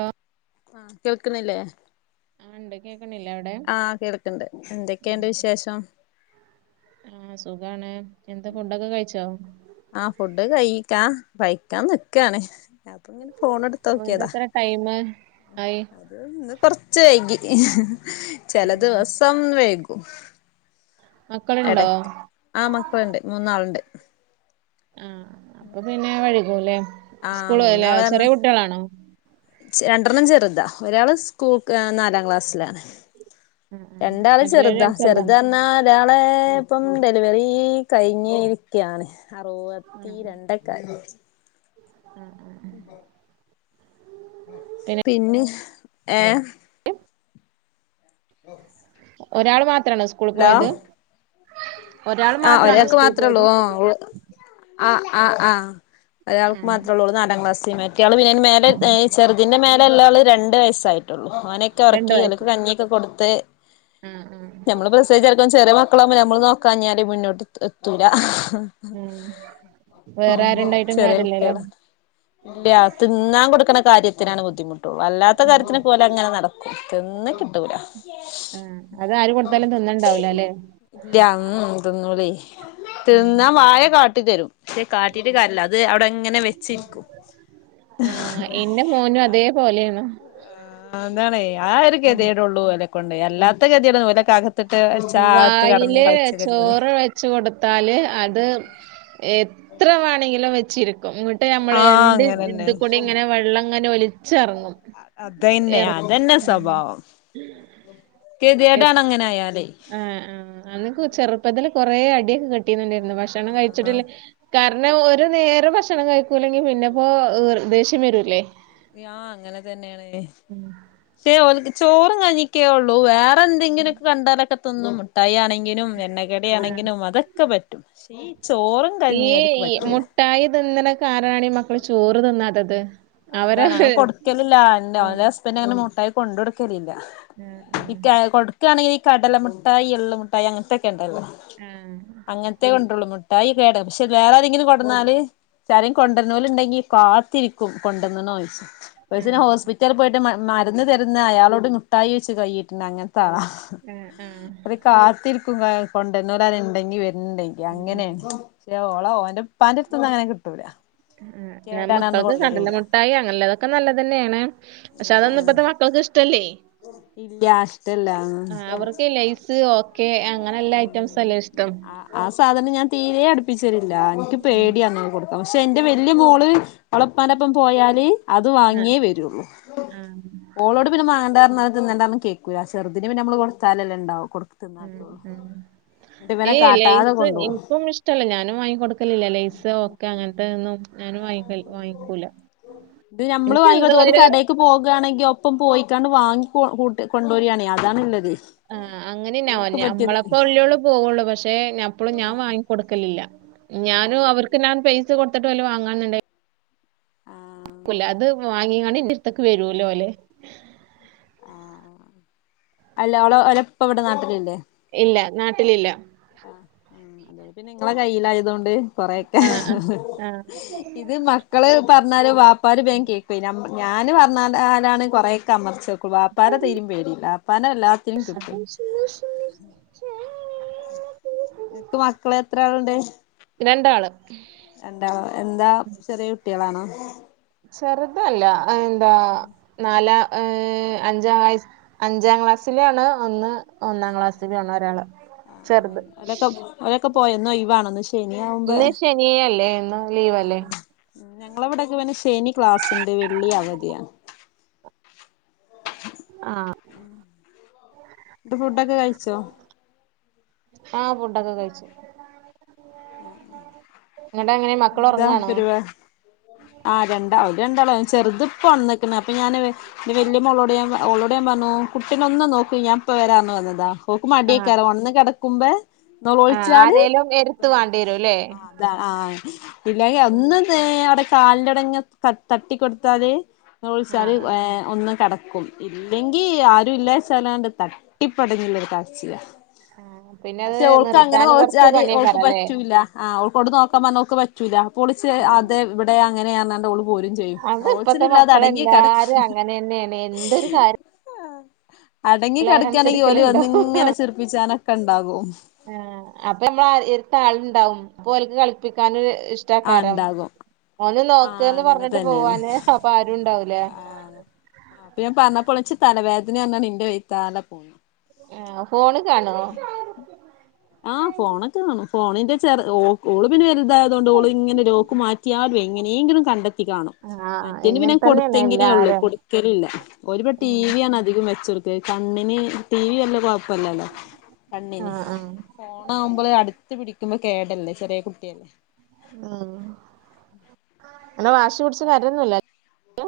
ആഹ് ആഹ് കേൾക്ക്ന്നില്ലേ അണ്ട് കേക്ക്ണില്ലെ അവിടെ ആകേൾക്ക്ണ്ട് എന്തൊക്കെണ്ട് ഉം വിശേഷം ആ സുഖാണ് എന്താ ഫുഡൊക്കെ കഴിച്ചോ ആ ഫുഡ് കഴീക്ക കഴിക്കാൻ നിക്കാണ് അപ്പൊ ഇങ്ങനെ ഫോണെടുത്ത് ഓ നോക്കിയതാ എന്തെത്ര ടൈം ആയി ന്ന് കൊറച്ച് വൈകി ചില ഉം. ദിവസം വൈകും മക്കള്ണ്ടോ എടക്ക് ആ മക്കളുണ്ട് മൂന്നാളുണ്ട് ആ അപ്പൊ പിന്നെ വഴികൂല്ലേ ആ സ്കൂള് ല്ലേ മൂന്നാള് ചെറിയ കാരണം കുട്ടികളാണോ രണ്ടെണ്ണം ചെറുതാ ഒരാള് സ്കൂക്ക് നാലാം ക്ലാസ്സിലാണ് ആ ആ രണ്ടാള് മറ്റുള്ളവര് ചെറുതാ രണ്ട് ചെറുതാണ് ചെറുതെന്ന ഒരാളെ ഇപ്പം ഡെലിവറീ കഴിഞ്ഞിരിക്യാണ് അറുപത്തി രണ്ടക്കെ ആഹ് ആഹ് പിന്നെ ഏഹ് ഒരാള് മാത്രാണോ സ്കൂളി ഹലോ പോയത് ഒരാൾ ആ മാത്രാണോ ഒരാൾക്ക് സ്കൂളിൽ മാത്രള്ളൂ പോയത് ഓ ആ ആ ആ ആ ഒരാൾക്ക് മാത്രേള്ളൂ ഓൾ നാലാം ക്ലാസ്സില് മ കുട്ടിയാള് പിന്നെന് മേലെ ചെറുതിന്റെ മേലെള്ള ആള് രണ്ട് വയസായിട്ടുള്ളു ഓനൊക്കെ രണ്ട് ഉറക്കി വയസ്സ് ഓലൊക്കെ കഞ്ഞിയൊക്കെ കൊടുത്ത് ആ ആ നമ്മ ചിലപ്പോ ചെറിയ മക്കളാകുമ്പോ നമ്മൾ നോക്കാഞ്ഞാല് മുന്നോട്ട് എത്തൂല ഉം വേറെ ആരുണ്ടായിട്ടും ചെറിയ കാര്യല്ലല്ലോ കുട്ട്യാള ല്ല്യ തിന്നാൻ കൊടുക്കണ കാര്യത്തിനാണ് ബുദ്ധിമുട്ട് വല്ലാത്ത ഉം കാര്യത്തിനൊക്കെ ഓലങ്ങനെ നടക്കും തിന്ന് കിട്ടൂല അത് ആര് കൊടുത്താലും തിന്ന്ണ്ടാവൂല ല്ലേ ഇല്ല ഉം തിന്നൂലെയ് ഉം തിന്നാ വായ കാട്ടിത്തരും ക്ഷെ കാട്ടിട്ട് കാര്യല്ല അത് അവിടെ ങ്ങനെ വെച്ചിരിക്കും ആഹ് എന്റെ മോനും അതേപോലെയാണ് ആന്താണെയ് ആ ഒരുകെതിയെടൊള്ളു ഓലേകൊണ്ടേയ് അല്ലാത്തകെതിയെടൊന്നും ഓലേക്കാകെ വായില് [unintelligible] ചോറ് വെച്ച്കൊടുത്താല് അത് എത്രവാണെങ്കിലുംവെച്ചിരിക്കും മുട്ടെമ്മള് ആഹ് രണ്ട് അങ്ങനെന്നെ ഇത്കൂടിംങ്ങനെ വെള്ളംഇങ്ങനെ ഒലിച്ചിറങ്ങും അതയന്നെ അതന്നെസ്വഭാവം എത് കെതിയടണ്അങ്ങനായാലേ ആഹ് ഉം അന്നൊക്കചെറുപ്പത്തില് കൊറെഅടിയൊക്കെ കിട്ടീനുന്റെട്ന്ന് ഭക്ഷണംകഴിച്ചിട്ടില്ല ആഹ് കാരണംഒരുനേരംഭക്ഷണംകഴിക്കൂല്ലെങ്കി പിന്നെപ്പോ ദേഷ്യംവരൂല്ലേ യാ അങ്ങനെതന്നെണ്ലേ തെഓൽക്ക്‌ ചോറുംകഞ്ഞിക്കെഒള്ളൂ വേ വേന്തെങ്കിലുംക്കെ കണ്ടാലൊക്കെതിന്നും മുട്ടായിയാണെങ്കിലും ആഹ് എണ്ണക്കടിയാണെങ്കിലും അതൊക്കെപറ്റും [unintelligible] ചോറ് ഈഇ മുട്ടായിതിന്ന്ണ കാരണാണി ഈ മക്കള്ചോറ്തിന്നാത്തത് അതാണ് അത്‌കൊട്ക്കലില്ല അന്റെ ഓന്റെഹസ്ബന്റ്അങ്ങനെ മുട്ടായി കൊണ്ട്കൊടുക്കലില്ല ആ ഈക്കാ കൊടുക്കുകയാണെങ്കില് ഈ കടലമുട്ടായി, എള്ള്മുട്ടായി അങ്ങൻത്തെക്കെണ്ടല്ലോ ആഹ് അങ്ങനത്തെകൊണ്ട്ള്ളു മുട്ടായികേട പഷെ വേറെആരെങ്കിലും കൊണ്ടന്നാല് എല്ലാരേം കൊണ്ടൊന്നൊലുണ്ടങ്കികാത്തിരിക്കും കൊണ്ടൊന്ന്ണൊയ്ച്ചും ആ ഒരീസഞാൻഹോസ്പി റ്റൽപോയിട്ട് മ്മ മരുന്ന്തരുന്ന അയാളോട്മുട്ടായിച്ച് കഴിട്ടുണ്ട് അങ്ങൻത്താളാ ഉം ആഹ് അത്കാത്തിരിക്കും കൊണ്ടർണൊലാരെഇണ്ടങ്കിവര്ണ് ആ. ണ്ടെങ്കിഅങ്ങനെണ് ഷെ ഓളഓന്റെപ്പന്റെട്ത്ത്ന്ന് അങ്ങനെ കി ആഹ് ഞാൻമക്കൾക്ക് കൊണ്ടരൂല കടലമുട്ടായി അങ്ങനെള്ളതൊക്കെനല്ലതെന്നാണ് പക്ഷേ അതൊന്നും ഇപ്പത്ത മക്കൾക്ക് ഇഷ്ട്ടല്ലേയ് ഇല്ല്യ ഇഷ്ട്ടല്ലാഹ് ലൈസ് ഓക്കെ അങ്ങനെല്ല ഐറ്റംസ്സല്ലെ ഇഷ്ട്ടം ആ സാധനം ഞാൻ തീരെ അടുപ്പിച്ചലില്ല ഉം. ഇൻക്ക്പേടിയാണ് കൊടു പഷെ ന്റെവല്ല്യമോള് അവളപ്പാന്റൊപ്പം പോയാല് അത് ആ വാങ്ങിയേ വരുള്ളൂ ആ ഓളോട് പിന്നെ മാണ്ടർഞ്ഞ തിന്നണ്ടർഞ്ഞ കേക്കൂല ചെറ്തിന് പിന്നെമ്മള് കൊടുത്താലല്ലെ ഉണ്ടാവു കൊട് ഉം ഉം. ട്ട് ഇവന ഏയ് കാട്ടാതെ ലെയ്സ് കൊണ്ടൊവും എനിക്കും ഇഷ്ടല്ല ഞാനും വാങ്ങികൊട്ക്കലില്ല ലൈസ് ഓക്കെ അങ്ങൻത്തത് ന്നും ഞാനും വാങ്ങി കഴി വാങ്ങിക്കൂല ഇത് നമ്മള് ഇൻക്ക്‌ വാങ്ങിക്കൊടുത്ത ഓല് [unintelligible] കടേക്ക് പോകാണെങ്കി ഒപ്പംപോയിക്കാണ്ട് വാങ്ങികു കൂട്ട് കൊണ്ടൊരാണെയ് അതാണിള്ളത് ആഹ് അങ്ങനെന്നാവല്ലേ ഞമ്മളപ്പല്ലെ ഉള്ളു പോവുള്ളൂ പഷെ ഞപ്പളും ഞാൻ വാങ്ങിക്കൊട്ക്കലില്ല ആ ഞാനും അവർക്ക്നാൻ പൈ സ കൊട്ത്ത്ട്ട് ഓല് വാങ്ങാൻന്ന്ണ്ടേയ് ആഹ് കുല അത്‌വാങ്ങിങ്ങാണ്ട് ഇന്റെട്ത്ത്ക്ക് വരൂല ഓല് ആ ആ അല്ല ഓളെ ഓലെ ഇപ്പവിടെ നാട്ടിലില്ലേ ഇല്ല നാട്ടിലില്ല ആഹ് ഉം അതെ പിന്നെ ഇങ്ങളെ കയ്യിലായതൊണ്ട് കൊറൊക്കെ ആ ആ ആ ഇത് മക്കള് പർഞ്ഞാല് വാപ്പാര് വേം കേ പിന്നെ മ്മ ഞാന്പർഞ്ഞാലലാണ് കൊറേക്കെ അമർച്ച വാപ്പാരെ തീരിം പേടില്ല വാപ്പാനെ എല്ലാത്തിനും കിട്ടും. [unintelligible] ൻക് മക്കളെത്ര ആള്ണ്ട് രണ്ടാള് രണ്ടാളോ എന്താ ചെറിയ കുട്ടിയളാണോ? ചെറുതല്ലഎന്താ നാലാ ഏ അഞ്ചാം വയ അഞ്ചാംക്ലാസ്സിലാണ് ഒന്ന് ഒന്നാം ക്ലാസ്സിലുആണ് ഒരാള് ഉം ഉം ചെറുത് ഒലൊക്കെ ഒലൊക്കെ പോയോ ഇന്നോയിവാണ് ഇന്ന് ഷ് ശനി ആവുമ്പേ ഇന്ന് ശനിയല്ലേ ഇന്ന് ആഹ് ലീവല്ലേ ഉ ഞങ്ങളവിടൊക്കെ പിന്നെ ശനി ക്ലാസ്ണ്ട്, വെള്ളി അവധിയാ ഉം ആഹ് ത് ഫുഡൊക്കെ കഴിച്ചോ ആ ഫുഡക്കെ കഴിച്ചു ന്നട്ടങ്ങനെ മക്കള് എന്താ ഒർങ്ങാണോ പരിപാ ആ രണ്ടാളും രണ്ടാളും ചെർത്പ്പോ ഒൺന്ന്ക്ക്‌ണ്. അപ്പൊ ഞാന് വല്യ മോളോട് ഞാൻ പ ഓളോട് ഞാൻ പർഞ്ഞു കുട്ടിനെ ഒന്ന് നോക്ക് ഞാൻ ഇപ്പ വരാർഞ് വന്നതാ. ഓക്ക് ആഹ് മടിയെക്കാരം ഒൺന്ന് കെടക്കുമ്പേ ആഹ് നെലോൾച്ചാല് ആരേലും ഒപ്പ എരുത്ത് വേണ്ടി വരും ല്ലേ ആ അതാ ഇല്ലങ്കിൽ അന്ന് അവ്ടെ കാൽൻ്റവ്ടങ്ങനെ ത തട്ടി കൊട്ത്താല് നോളോൾചാല് ആഹ് ഏ ഒന്നു കെടക്കും ഇല്ലെങ്കി ആരുല്ലാച്ചാലാണ്ട് തട്ടിപ്പെടഞ്ഞൊരു കര്ച്ചിലാ ആഹ് പിന്നെ അത് പക്ഷെ ഓൾക്ക് അങ്ങനെ നിർത്താന് കൊറച്ച് നോളോൾച്ചാല് ഓൾക്ക് പണിയേക്കാരല്ലേ പറ്റുല്ല ആ ഓൾ കൊണ്ട് നോക്കാൻ പർഞ്ഞാ ഓക്ക് പറ്റൂല അപ്പൊ ഓള് ച് അത് ഇവടെ അങ്ങനെ പർഞാണ്ട് ഓള് പോരും. ചെയ്യും അത് നോളോൾചല് ഇപ്പത്തെ ഇല്ലാതെ അടങ്ങി കെട മക്കളെല്ലാരും അങ്ങനെന്നെയാണ് എന്തൊരു കാര്യം അടങ്ങി കെട്ക്കാണെങ്കി ഓല് അവരനുസരിക്കലുണ്ടോ വന്ന്ങ്ങനെ ചിർപ്പിച്ചാനൊക്കെ ഉണ്ടാകും ആ അപ്പൊ നമ്മള എര്ത്ത് ആൾണ്ടാവും അപ്പോ ഓൽക്ക് കളിപ്പിക്കാനൊരു ഇഷ് ആ ഇണ്ടാകും ഓന് ആ നോക്ക്‌ന്ന് അങ്ങനെ പർഞ്ഞിട്ട് തന്നേണ് പോവാന് അപ്പൊ ആരും ഇണ്ടാവൂല അപ്പൊ ഞാൻ പർഞ്ഞപ്പൊള് ച്ച് തലവേദനെർഞാണ്ട് ഇന്റെ വൈത്താല പോ ആ ഫോണ് കാണോ ആ ഫോണൊക്കെ കാണും ഫോണിന്റെ ചെറ് ഓ ഓള് പിന്നെ വൽതായതൊണ്ട് ഓള് ഇങ്ങനെ ലോക്ക് മാറ്റിയാലും എങ്ങനെങ്കിലും കണ്ടെത്തി കാണും. ആഹ് മറ്റെന് പിന്നെ ഇങ്ങനെ തന്നെയാണ് കൊട്ത്തങ്കിലെ ഉള്ളൂ, എല്ലാരും കൊടുക്കലില്ല, ഓന് പിന്നെ ടിവി യാണ് അധികം വെച്ചൊട് കണ്ണിന് ടിവി വല്ല കൊഴപ്പല്ലല്ലോ കണ്ണിന് ആഹ് ആഹ് ഫോൺ ആകുമ്പോൾ അടുത്ത് പിടിക്കുമ്പോ കേടല്ലേ ചെറിയ കുട്ടിയല്ലേ ഉം അങ്ങനെ വാശി പിടിച്ച് കരയൊന്നുല്ല അല്ലേ.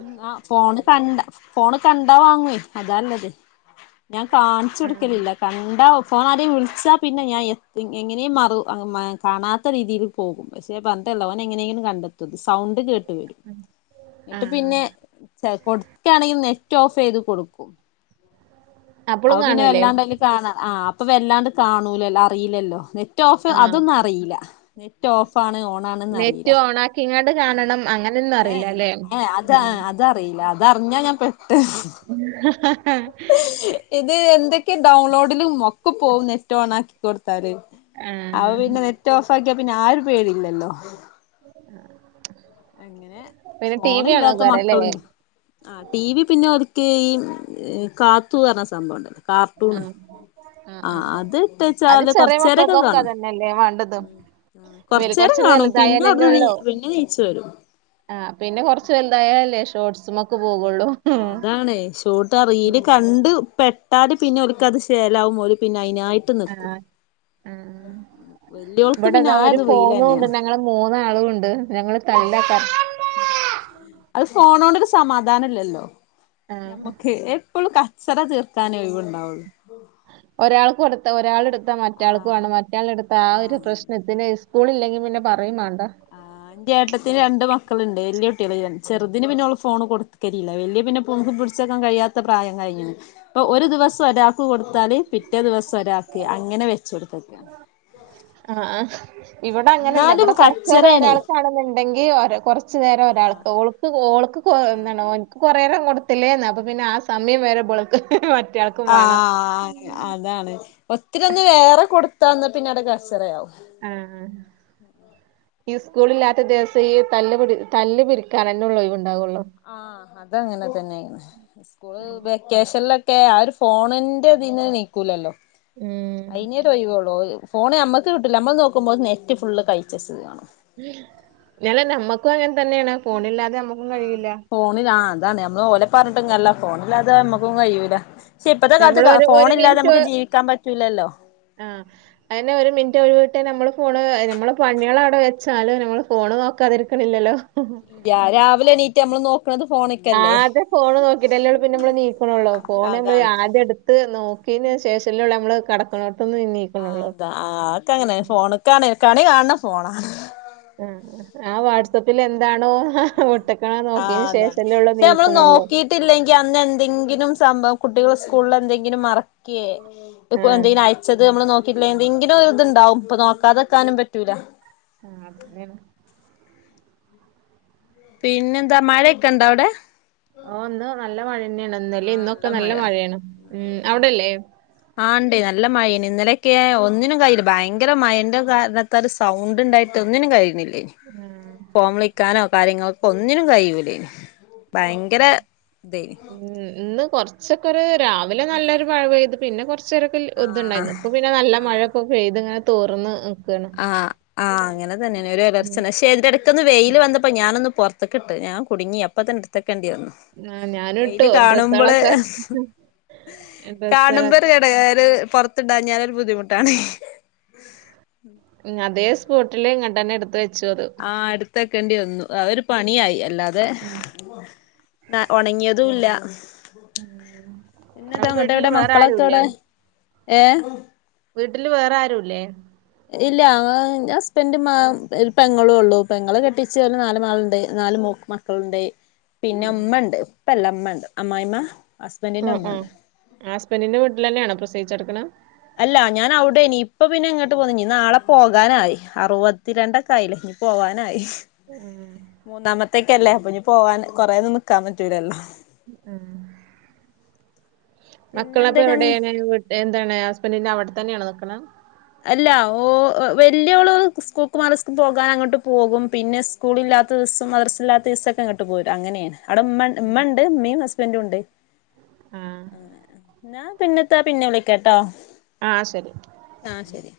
ഉം ആഹ് ഫോണ് കണ്ട ഫോണ് കണ്ടാ വാങ്ങും അതാള്ളത്. ഞാൻ കാണിച്ചു കൊടുക്കലില്ല കണ്ടാ ഫോൺ ആരെങ്കിലും വിളിച്ചാ പിന്നെ ഞാൻ എ ഇങ്ങനെ മാറും കാണാത്ത രീതിയിൽ പോകും. പക്ഷെ പറഞ്ഞിട്ട് എന്താ ഓൻ എങ്ങനെയെങ്കിലും കണ്ടെത്തും. സൗണ്ട് കേട്ട് വരും. [inaudible] ആ എന്നിട്ട് പിന്നെ കൊടുക്കയാണെങ്കിൽ നെറ്റ് ഓഫ് ചെയ്ത് കൊടുക്കും അപ്പളും അത് പിന്നെ കാണൂലേ വല്ലാണ്ടതില് കാണാൻ ആഹ് അപ്പൊ വല്ലാണ്ട് കാണൂല. അറിയില്ലല്ലോ. നെറ്റ് ഓഫ് ആ അതൊന്നും അറിയില്ല നെറ്റ് ഓഫാണ് ഓൺ ആണെന്ന് നെറ്റ് അറിയില്ല ഓണാക്കിങ്ങാണ്ട് കാണണം അങ്ങനെയൊന്നും അറിയില്ല അല്ലേ. ഏ അത് ഉം. അതറിയില്ല അതറിഞ്ഞാ ഞാൻ പെട്ട് [unintelligible] ഇത് എന്തൊക്കെയോ ഡൗൺലോഡിലുമൊക്കെ പോവും നെറ്റ് ഓൺ ആക്കി കൊടുത്താല്. ആ, അത് പിന്നെ നെറ്റ് ഓഫ് ആക്കിയാ പിന്നെ ആഹ് ഒരു പേടിയില്ലല്ലോ. അങ്ങനെ പിന്നെ ടി വി കാണാൻ കേറുഅല്ലേ ആഹ് ടി വി പിന്നെ ഓലിക്ക് ഈ കാത്തു പറഞ്ഞ സംഭവം ഉണ്ട് കാർട്ടൂണ്. ആഹ് ആ ആഹ് അത് അത് ഇട്ടച്ചാല് ചെറിയ കൊറച്ചേരൊക്കെ മക്കൾക്കൊക്കെ കാണും അതന്നെയല്ലേ വേണ്ടത് ഇവര് കൊറച്ചേരം കൊറച്ച് കാണും പിന്നെ വലുതായാലല്ലേ അവിടുന്ന് നീ ഉള്ളൂ. പിന്നെ നീച്ചു വരും ആഹ് പിന്നെ കുറച്ച് വലുതായാലല്ലേ ഷോർട്സിലൊക്കെ പോകുള്ളൂ. ആഹ് അതാണേ ഒരിക്ക ആഹ് റീൽ കണ്ട് പെട്ടാൽ പിന്നെ ഓലിക്കത് ശേലാവും ഓല് പിന്നെ അതിനായിട്ട് ആഹ് ഉം വല്യോൾക്ക് പിന്നെ ഇവിടെതാ ആ ഒരു ഫോണ് റീലെന്നെയാണ് കൊണ്ടന്നെ ഞങ്ങള് മൂന്നാളുംണ്ട് ഞങ്ങൾ തല്ലറ അത് ഫോണോണ്ടൊരു സമാധാനംല്ലല്ലോ ആ, ആ. ഞമ്മക്ക് എപ്പോഴും ക ചറ തീർക്കാനേ ഒഴിവ് ഉണ്ടാവുള്ളൂ ഒരാൾക് കൊടുത്ത ഒരാളെടുത്ത മറ്റാൾക് ആഹ് വേണം മറ്റാൾ എടുത്ത ആഹ് ഒരു പ്രശ്നത്തിന് സ്കൂളില്ലെങ്കി പിന്നെ പറയും മാണ്ട ആഹ് ന്റെ ഏട്ടത്തിന് രണ്ട് മക്കളുണ്ട് വല്യ കുട്ടിളയ്കന് ചെറുതിന് പിന്നെള് ഫോണ് കൊടുക്കലില്ല വലിയ പിന്നെപോണും പിടി ച്ചക്കം കഴിയാത്ത പ്രായം കഴിഞ്ഞണ് ഇപ്പൊ ഒരു ദിവസം ഒരാക്ക് കൊടുത്താല് പിറ്റേ ദിവസം ഒരാക്ക് അങ്ങനെ വെച്ചടുത്തക്ക. ആഹ് ആഹ് ഇവിടെ അങ്ങനല്ല എന്നാലും ഇവിടെ കൊറച്ചരം കച്ചറേണേ ഒരാൾക്കാണുന്നുണ്ട് ഉണ്ടെങ്കി കൊറച് നേരം ഒരാൾക്ക് ഓൾക് ഓൾക് കുറേ നേരം കൊടു ത്തിലെ ന്ന അപ്പ പിന്നെ ആഹ് സമയം വേരെ ബളക്ക് മറ്റൾക്ക് ആഹ് അതാണ് ഒത്തിരി ഒന്ന് വേറെ കൊടുത്താന്നാ പിന്നെ അടെ കച്ചറയാവും ആഹ് ഈ സ്കൂളില്ലാത്ത ദിവസം ഈ തല്ല് പിടി തല്ല് പിരിക്കാനെന്നെ ഉള്ള ഒണ്ടാവുണ്ടാവുള്ളൂ ആഹ് അതങ്ങനെ തന്നെയായിരുന്നു സ്കൂള് വെക്കേഷനില ക്കെ ആഹ് ഒരു ഫോണിന്റെതിന്ന നീക്കൂലല്ലോ ഉം അയി ഫോണ് ഞമ്മക്ക് കിട്ടുല്ല നമ്മള് നോക്കുമ്പോ നെറ്റ് ഫുള് കഴിച്ചച്ചത് കാണം ഞാല നമ്മക്കും അങ്ങനെ തന്നെയാണ് ഫോണില്ലാതെ നമ്മുക്കും കഴിയില്ല ഫോണില ആഹ് അതാണ് നമ്മള് ഓല പറഞ്ഞിട്ടും കാര്യല്ല ഫോണില്ലാതെ നമ്മക്കും കയൂല ക്ഷെ ഇപ്പത്തെ നമ്മളൊരു കാലത്ത് ഒരു ഒരു ഫോണില്ലാതെ മിനിറ്റ് നമുക്ക് ജീവിക്കാൻ പറ്റൂല്ലല്ലോ ആഹ് അയിന് ഒരു മിനിറ്റ് ഒഴിവിട്ട് നമ്മള് ഫോണ് നമ്മളെ പണികൾ അവിടെ വെച്ചാലും നമ്മള് ഫോണ് നോക്കാതിരിക ക്കണില്ലല്ലോ രാ രാവിലെ എണീറ്റ് നമള് നോക്കണത് ഫോണ് ആദ്യം ഫോണ് നോക്കിയിട്ടല്ലേയുള്ളൂ പിന്നെ നമ്മള് നിക്കനൊള്ളൂ ഫോണ് നമ്മള് അതാണ് ആദ്യം എടു ത്ത്‌ നോക്കിയേനി ശേഷല്ലേയുള്ളൂ നമ്മള് കിടക്കുന്നിടത്തുനിന്ന് എണീ ആഹ് അത് ആൾക്ക് അങ്ങനെ ഫോണ് കാണ് കണി കാണണം ഫോണാ. ആഹ് ആഹ് വാട്സപ്പിൽ വാട്സ്ആപ്പിൽ എന്താണോ വീട്ടിക്ക്. എനിക്കണേ നോക്കിന് ശേഷയല്ലേ ഉള്ളൂ നിൽക്കണയുള്ളൂ. ട്ടില്ലെങ്കിൽ അന്ന് എന്തെങ്കിലും സംഭവം കുട്ടികളെ സ്കൂളിൽ എന്തെങ്കിലും മറക്കേ. ഇപ്പൊ ആഹ് എന്തെങ്കിലും അയച്ചത് നമ്മള് നോക്കിയില്ല എന്തെങ്കിലും ഇതാണ്ടാവും ഇപ്പൊ നോക്കാതെ വെക്കാനും പറ്റൂല. ആഹ് അതെ. പിന്നെന്താ മഴക്കണ്ടാവടെ ഓ ഇന്ന് നല്ല മഴ തന്നെയാണ് ഇന്നലെയും ആഹ് ഇന്നൊക്കെ നല്ല മഴ മഴയാണ് ഉം അവിടെ അല്ലേ. ആഹ് ഇണ്ട് നല്ല മഴയാണ്, ഇന്നലെയൊക്കെ ഒന്നിനും കഴിയില്ല ഭയങ്കര മഴന്റെ കാരണം. എന്തൊരു സൗണ്ട് ഉണ്ടായിട്ട് ഒന്നിനും കഴിയുന്നില്ലേ ആഹ് ഫോൺ വിളിക്കാനോ. കാര്യങ്ങളെക്കൊന്നിനും കഴിയൂലേന്, ഭയങ്കര ഇത് തന്നെ. ഉം ഇന്ന് കൊറച്ചൊക്കെരു രാവിലെ നല്ലൊരു മഴ പെയ്തു പിന്നെ കൊറച്ച്. ചരക്കിൽ ആഹ് കൊതുണ്ടായിരുന്നു ഇപ്പൊ പിന്നെ നല്ല ആഹ് മഴയൊക്കെ പെയ്ത് ഇങ്ങനെ തോർന്ന്. നിക്കാണ് ആഹ് ആഹ് അങ്ങനെ തന്നെയാണ് ഒരു ഇടർച്ച ഉം ഉണ്ടായി. തെരുതെരക്കൊന്ന് വെയില് വന്നപ്പോ ഞാനൊന്ന് പൊറത്തെക്ക് ഇട്ട്, ഞാൻ കുടുങ്ങി അപ്പ തന്നെ എടുത്തു വെക്കണ്ടേ വന്നു. ആ ഞാനിട്ടു വെയില് കാണുമ്പോള്. ഡ്രസ്സുകളൊക്കെ കാണുമ്പോൾ ഒരു ഡ്രസ്സുകളൊക്കെ ഇതാണ് ഒരു പൊറത്ത് ഇടാൻ ഞാനൊരു ഉം ബുദ്ധിമുട്ടാണ്. ഉം അതേ സ്പോട്ടില് ഇങ്ങട്ടെത്തന്നെ എടുത്ത് വെ ആഹ് എടുത്തു വെക്കേണ്ടേ വന്നു ആഹ് ഒരു പണിയായി അല്ലാതെ. ഉം എന്നാ ഉണങ്ങിയതും ഇല്ല. ഉം. പിന്നെ ഏത് അപ്പൊ അങ്ങോട്ട് വീട്ടില് എവിടെ വേറെ മക്കളൊക്കെ ആരുല്ലേ എവിടെ ഏഹ്. വീട്ടില് വേറാരുമില്ലേ. ഇല്ല ആഹ് ഇന്റെ ഹുസ്ബൻഡും മ ഒരു പെങ്ങളും ഉള്ളൂ പെങ്ങളെ കെട്ടിച്ച് ഒരു നാല് മോളുണ്ട് നാല് മക്ക ളെ ഉണ്ട് ആ പിന്നെ ഉമ്മണ്ട് ഉപ്പല്ല ഉമ്മണ്ട് അമ്മായിമ്മ ഹുസ്ബൻഡിന്റെ ഉമ്മ. ആഹ് ഹുസ്ബൻഡിന്റെ വീട്ടില് തന്നെയാണോ പ്രസവിച്ചു കിടക്കുന്നോ? അല്ല ഞാൻ അവിടെയാനി ഇപ്പ പിന്നെ ഇങ്ങോട്ട് പോന്നീ, നാളെ പോകാനായി അറുപത്തിരണ്ടൊക്കെ ആയി. പോവാനായി. ആ മൂന്നാമത്തേക്കല്ലേ അപ്പൊ ഇനി പോവാന് കൊറെയെന്നു നിക്കാൻ പറ്റൂലല്ലോ. ഉം പിന്നെ മക്കളൊക്കെ എന്തൊക്കെ എവിടെയാണ് കൊ എന്താണ് ഹുസ്ബൻഡിന്റെ അവിടെ തന്നെണോ നിക്കേണ്. അല്ല ഓ വെല്യോള് സ്കൂലിയൊക്കെ മാറി പോകാന് അങ്ങോട്ട് പോകും പിന്നെ സ് സ്കൂളില്ലാത്ത ദിവസം മദ്രസയില്ലാതെ ദിവസം അങ്ങോട്ട് പോരും അങ്ങനെയാണ് അവിടെ ഉമ്മണ്ട് ഉമ്മണ്ട് ഉമ്മയും ഹുസ്ബൻഡുണ്ട്. ആഹ് എന്നാ പിന്നെതെ പിന്നെ വിളിക്കട്ടോ. ആഹ് ശരി ആഹ് ശരി